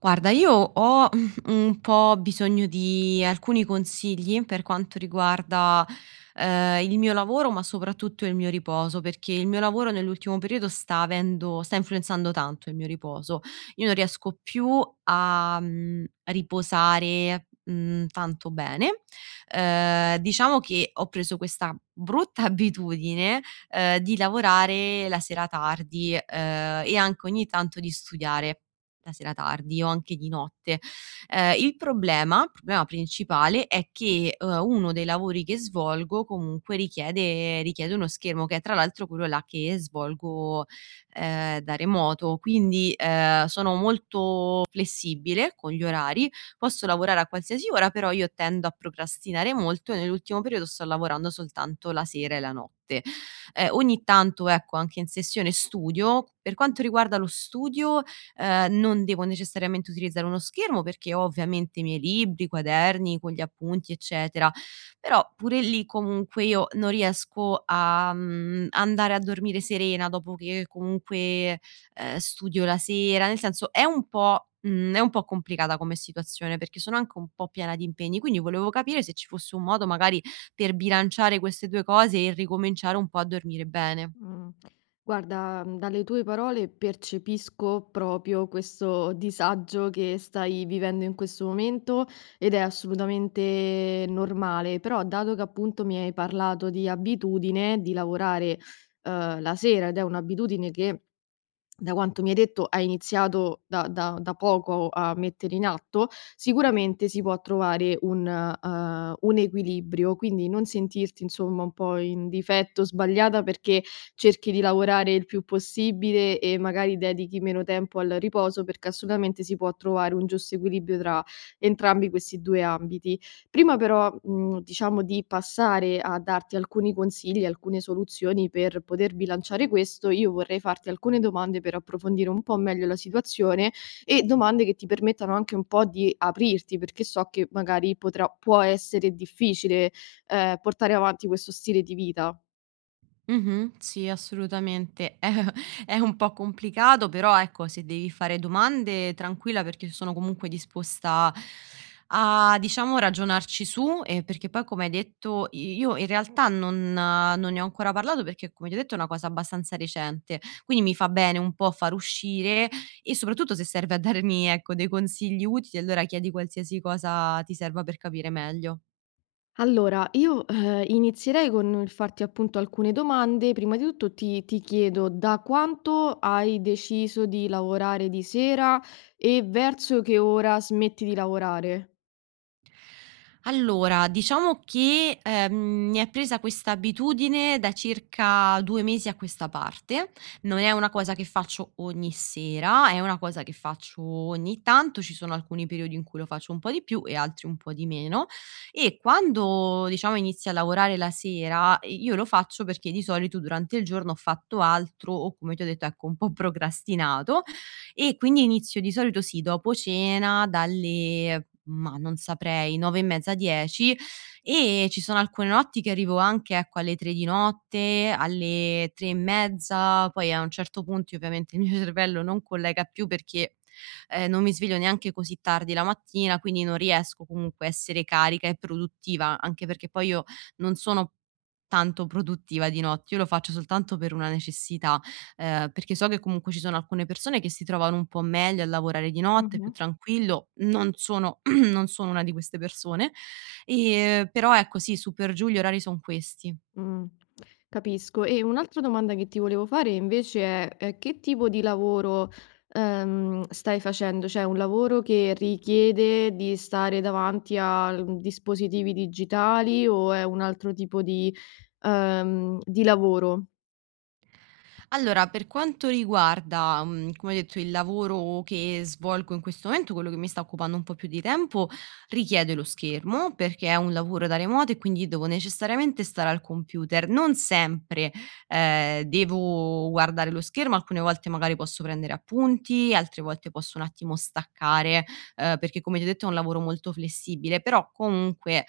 Guarda, io ho un po' bisogno di alcuni consigli per quanto riguarda, il mio lavoro, ma soprattutto il mio riposo, perché il mio lavoro nell'ultimo periodo sta influenzando tanto il mio riposo. Io non riesco più a, riposare, tanto bene. Diciamo che ho preso questa brutta abitudine, di lavorare la sera tardi, e anche ogni tanto di studiare la sera tardi o anche di notte. Il problema principale è che, uno dei lavori che svolgo comunque richiede uno schermo, che è tra l'altro quello là che svolgo, da remoto. Quindi, sono molto flessibile con gli orari, posso lavorare a qualsiasi ora, però io tendo a procrastinare molto e nell'ultimo periodo sto lavorando soltanto la sera e la notte. Ogni tanto, ecco, anche in sessione studio. Per quanto riguarda lo studio, non devo necessariamente utilizzare uno schermo perché ho ovviamente i miei libri, i quaderni con gli appunti, eccetera. Però pure lì comunque io non riesco a, andare a dormire serena dopo che comunque, studio la sera, nel senso è un po' è un po' complicata come situazione perché sono anche un po' piena di impegni, quindi volevo capire se ci fosse un modo magari per bilanciare queste 2 cose e ricominciare un po' a dormire bene. Mh. Guarda, dalle tue parole percepisco proprio questo disagio che stai vivendo in questo momento ed è assolutamente normale, però dato che appunto mi hai parlato di abitudine, di lavorare, la sera ed è un'abitudine che da quanto mi hai detto hai iniziato da poco a mettere in atto, sicuramente si può trovare un equilibrio, quindi non sentirti insomma un po' in difetto, sbagliata perché cerchi di lavorare il più possibile e magari dedichi meno tempo al riposo, perché assolutamente si può trovare un giusto equilibrio tra entrambi questi 2 ambiti. Prima però, diciamo di passare a darti alcuni consigli, alcune soluzioni per poter bilanciare questo, io vorrei farti alcune domande per approfondire un po' meglio la situazione e domande che ti permettano anche un po' di aprirti, perché so che magari potrà può essere difficile, portare avanti questo stile di vita. Mh-mh. Sì, assolutamente. È un po' complicato, però ecco, se devi fare domande tranquilla perché sono comunque disposta a, diciamo, ragionarci su, perché poi come hai detto i io in realtà non ne ho ancora parlato perché, come ti ho detto, è una cosa abbastanza recente, quindi mi fa bene un po' far uscire e soprattutto se serve a darmi, ecco, dei consigli utili, allora chiedi qualsiasi cosa ti serva per capire meglio. Allora, io, inizierei con il farti appunto alcune domande. Prima di tutto ti chiedo: da quanto hai deciso di lavorare di sera e verso che ora smetti di lavorare? Allora, diciamo che, mi è presa questa abitudine da circa 2 mesi a questa parte. Non è una cosa che faccio ogni sera, è una cosa che faccio ogni tanto, ci sono alcuni periodi in cui lo faccio un po' di più e altri un po' di meno. E quando, diciamo, inizio a lavorare la sera, i io lo faccio perché di solito durante il giorno ho fatto altro o, come ti ho detto, ecco, un po' procrastinato e quindi inizio di solito sì, dopo cena dalle mah, non saprei, 9 e mezza, 10 e ci sono alcune notti che arrivo anche, ecco, alle 3 di notte, alle 3 e mezza, poi a un certo punto ovviamente il mio cervello non collega più perché, non mi sveglio neanche così tardi la mattina, quindi non riesco comunque a essere carica e produttiva, anche perché poi io non sono tanto produttiva di notte, io lo faccio soltanto per una necessità perché so che comunque ci sono alcune persone che si trovano un po' meglio a lavorare di notte, più Mh-mh. tranquillo, non sono non sono una di queste persone, però ecco sì, su per giù gli orari son questi. Mh, capisco. E un'altra domanda che ti volevo fare invece è, che tipo di lavoro, stai facendo? Cioè un lavoro che richiede di stare davanti a l dispositivi digitali o è un altro tipo di lavoro? Allora, per quanto riguarda, come ho detto, il lavoro che svolgo in questo momento, quello che mi sta occupando un po' più di tempo, richiede lo schermo, perché è un lavoro da remoto e quindi devo necessariamente stare al computer. Non sempre, devo guardare lo schermo, alcune volte magari posso prendere appunti, altre volte posso un attimo staccare, perché come ti ho detto è un lavoro molto flessibile, però comunque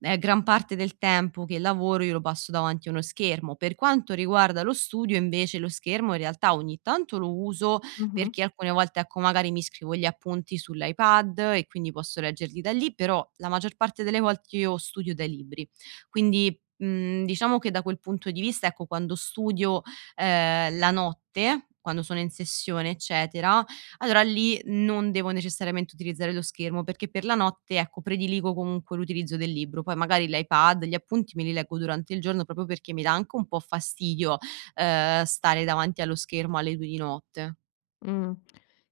gran parte del tempo che lavoro io lo passo davanti a uno schermo. Per quanto riguarda lo studio invece, lo schermo in realtà ogni tanto lo uso Mh-mh. perché alcune volte, ecco, magari mi scrivo gli appunti sull'iPad e quindi posso leggerli da lì, però la maggior parte delle volte io studio dai libri. Quindi, diciamo che da quel punto di vista, ecco, quando studio, la notte, quando sono in sessione eccetera, allora lì non devo necessariamente utilizzare lo schermo, perché per la notte, ecco, prediligo comunque l'utilizzo del libro. Poi magari l'iPad, gli appunti me li leggo durante il giorno proprio perché mi dà anche un po' fastidio, stare davanti allo schermo alle 2 di notte. Mh,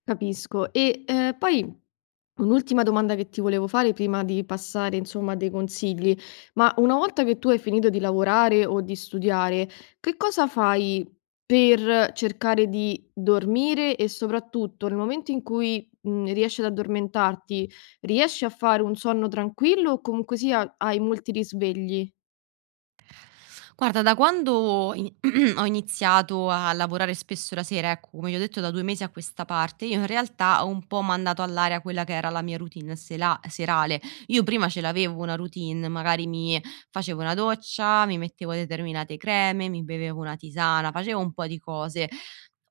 capisco. E, poi un'ultima domanda che ti volevo fare prima di passare, insomma, a dei consigli. Ma una volta che tu hai finito di lavorare o di studiare, che cosa fai per cercare di dormire e soprattutto nel momento in cui, riesci ad addormentarti, riesci a fare un sonno tranquillo o comunque sia hai molti risvegli? Guarda, da quando in ho iniziato a lavorare spesso la sera, ecco, come ti ho detto da 2 mesi a questa parte, io in realtà ho un po' mandato all'aria quella che era la mia routine sela serale. Io prima ce l'avevo una routine, magari mi facevo una doccia, mi mettevo determinate creme, mi bevevo una tisana, facevo un po' di cose.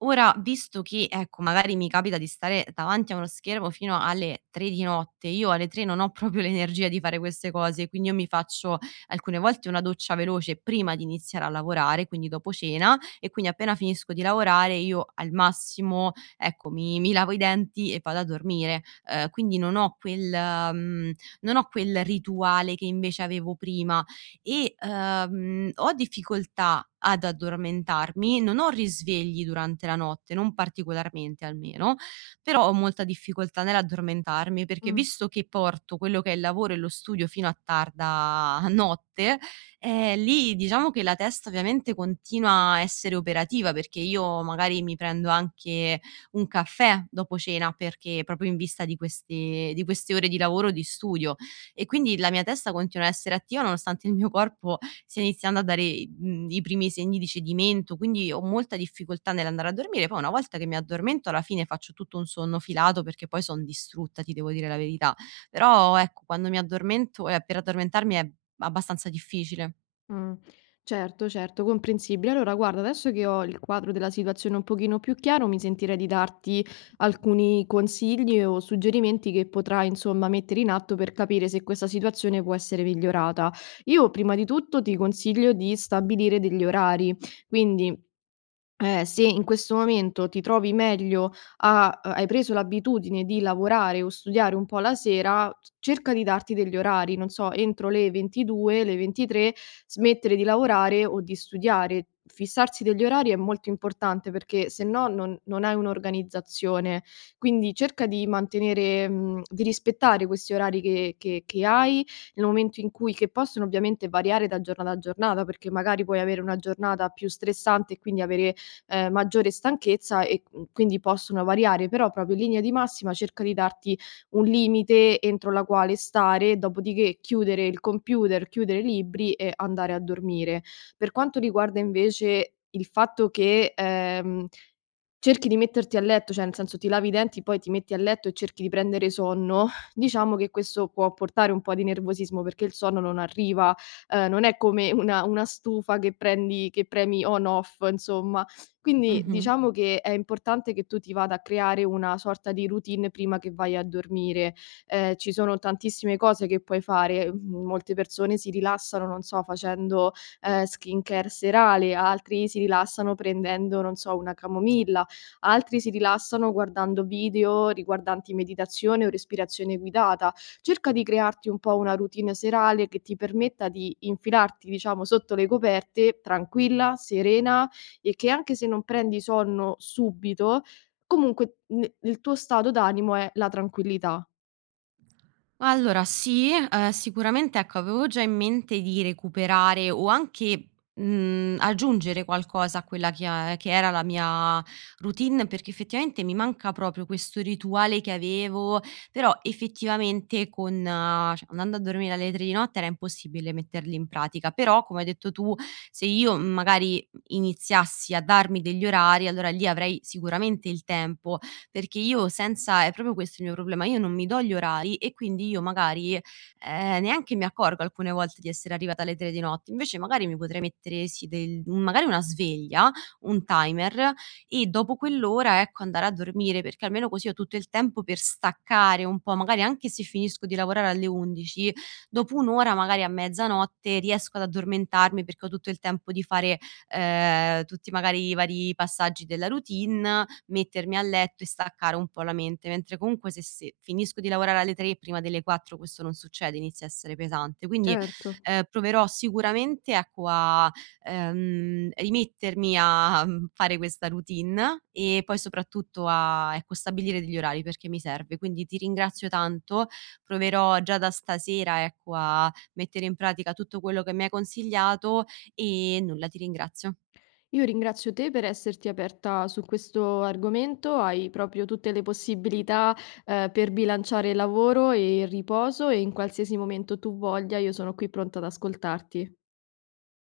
Ora, visto che, ecco, magari mi capita di stare davanti a uno schermo fino alle 3 di notte, io alle 3 non ho proprio l'energia di fare queste cose, quindi io mi faccio alcune volte una doccia veloce prima di iniziare a lavorare, quindi dopo cena e quindi appena finisco di lavorare io al massimo, ecco, mi lavo i denti e vado a dormire. Quindi non ho quel mhmm, non ho quel rituale che invece avevo prima e, ho difficoltà ad addormentarmi, non ho risvegli durante la notte, non particolarmente almeno, però ho molta difficoltà nell'addormentarmi, perché Mh. visto che porto quello che è il lavoro e lo studio fino a tarda notte, lì diciamo che la testa ovviamente continua a essere operativa, perché io magari mi prendo anche un caffè dopo cena, perché proprio in vista di queste ore di lavoro, e di studio e quindi la mia testa continua a essere attiva nonostante il mio corpo stia iniziando a dare i i primi segni di cedimento, quindi ho molta difficoltà nell'andare a dormire. Poi una volta che mi addormento alla fine faccio tutto un sonno filato perché poi son distrutta, ti devo dire la verità. Però ecco, quando mi addormento, per addormentarmi è abbastanza difficile. Mh. Certo, certo, comprensibile. Allora guarda, adesso che ho il quadro della situazione un pochino più chiaro, mi sentirei di darti alcuni consigli o suggerimenti che potrai, insomma, mettere in atto per capire se questa situazione può essere migliorata. Io prima di tutto ti consiglio di stabilire degli orari, quindi se in questo momento ti trovi meglio a hai preso l'abitudine di lavorare o studiare un po' la sera, c cerca di darti degli orari, non so, entro le 22, le 23 smettere di lavorare o di studiare. Fissarsi degli orari è molto importante perché se no non hai un'organizzazione. Quindi cerca di mantenere di rispettare questi orari che hai, nel momento in cui che possono ovviamente variare da giornata a giornata, perché magari puoi avere una giornata più stressante e quindi avere maggiore stanchezza e, quindi possono variare, però proprio in linea di massima cerca di darti un limite entro la quale stare, dopodiché chiudere il computer, chiudere i libri e andare a dormire. Per quanto riguarda invece il fatto che, cerchi di metterti a letto, cioè nel senso ti lavi i denti, poi ti metti a letto e cerchi di prendere sonno, diciamo che questo può portare un po' di nervosismo perché il sonno non arriva, non è come una stufa che prendi che premi on off insomma. Quindi Mh-mh. diciamo che è importante che tu ti vada a creare una sorta di routine prima che vai a dormire. Ci sono tantissime cose che puoi fare, molte persone si rilassano, non so, facendo, skincare serale, altri si rilassano prendendo, non so, una camomilla, altri si rilassano guardando video riguardanti meditazione o respirazione guidata. Cerca di crearti un po' una routine serale che ti permetta di infilarti, diciamo, sotto le coperte tranquilla, serena e che anche se non prendi sonno subito, comunque n il tuo stato d'animo è la tranquillità. Allora sì, sicuramente ecco, avevo già in mente di recuperare o anche, aggiungere qualcosa a quella che a che era la mia routine, perché effettivamente mi manca proprio questo rituale che avevo, però effettivamente con cioè andando a dormire alle 3 di notte era impossibile metterli in pratica. Però, come hai detto tu, se io magari iniziassi a darmi degli orari, allora lì avrei sicuramente il tempo perché io senza è proprio questo il mio problema, io non mi do gli orari e quindi io magari, neanche mi accorgo alcune volte di essere arrivata alle 3 di notte, invece magari mi potrei mettere sì del magari una sveglia, un timer e dopo quell'ora, ecco, andare a dormire, perché almeno così ho tutto il tempo per staccare un po', magari anche se finisco di lavorare alle 11, dopo 1 ora, magari a mezzanotte riesco ad addormentarmi perché ho tutto il tempo di fare, tutti magari i vari passaggi della routine mettermi a letto e staccare un po' la mente, mentre comunque se finisco di lavorare alle 3 e prima delle 4 questo non succede, inizia a essere pesante. Quindi, Certo. Proverò sicuramente, ecco, a, rimettermi a, fare questa routine e poi soprattutto a, ecco, stabilire degli orari perché mi serve. Quindi ti ringrazio tanto, proverò già da stasera, ecco, a mettere in pratica tutto quello che mi hai consigliato e nulla, ti ringrazio. Io ringrazio te per esserti aperta su questo argomento, hai proprio tutte le possibilità, per bilanciare lavoro e riposo e in qualsiasi momento tu voglia io sono qui pronta ad ascoltarti.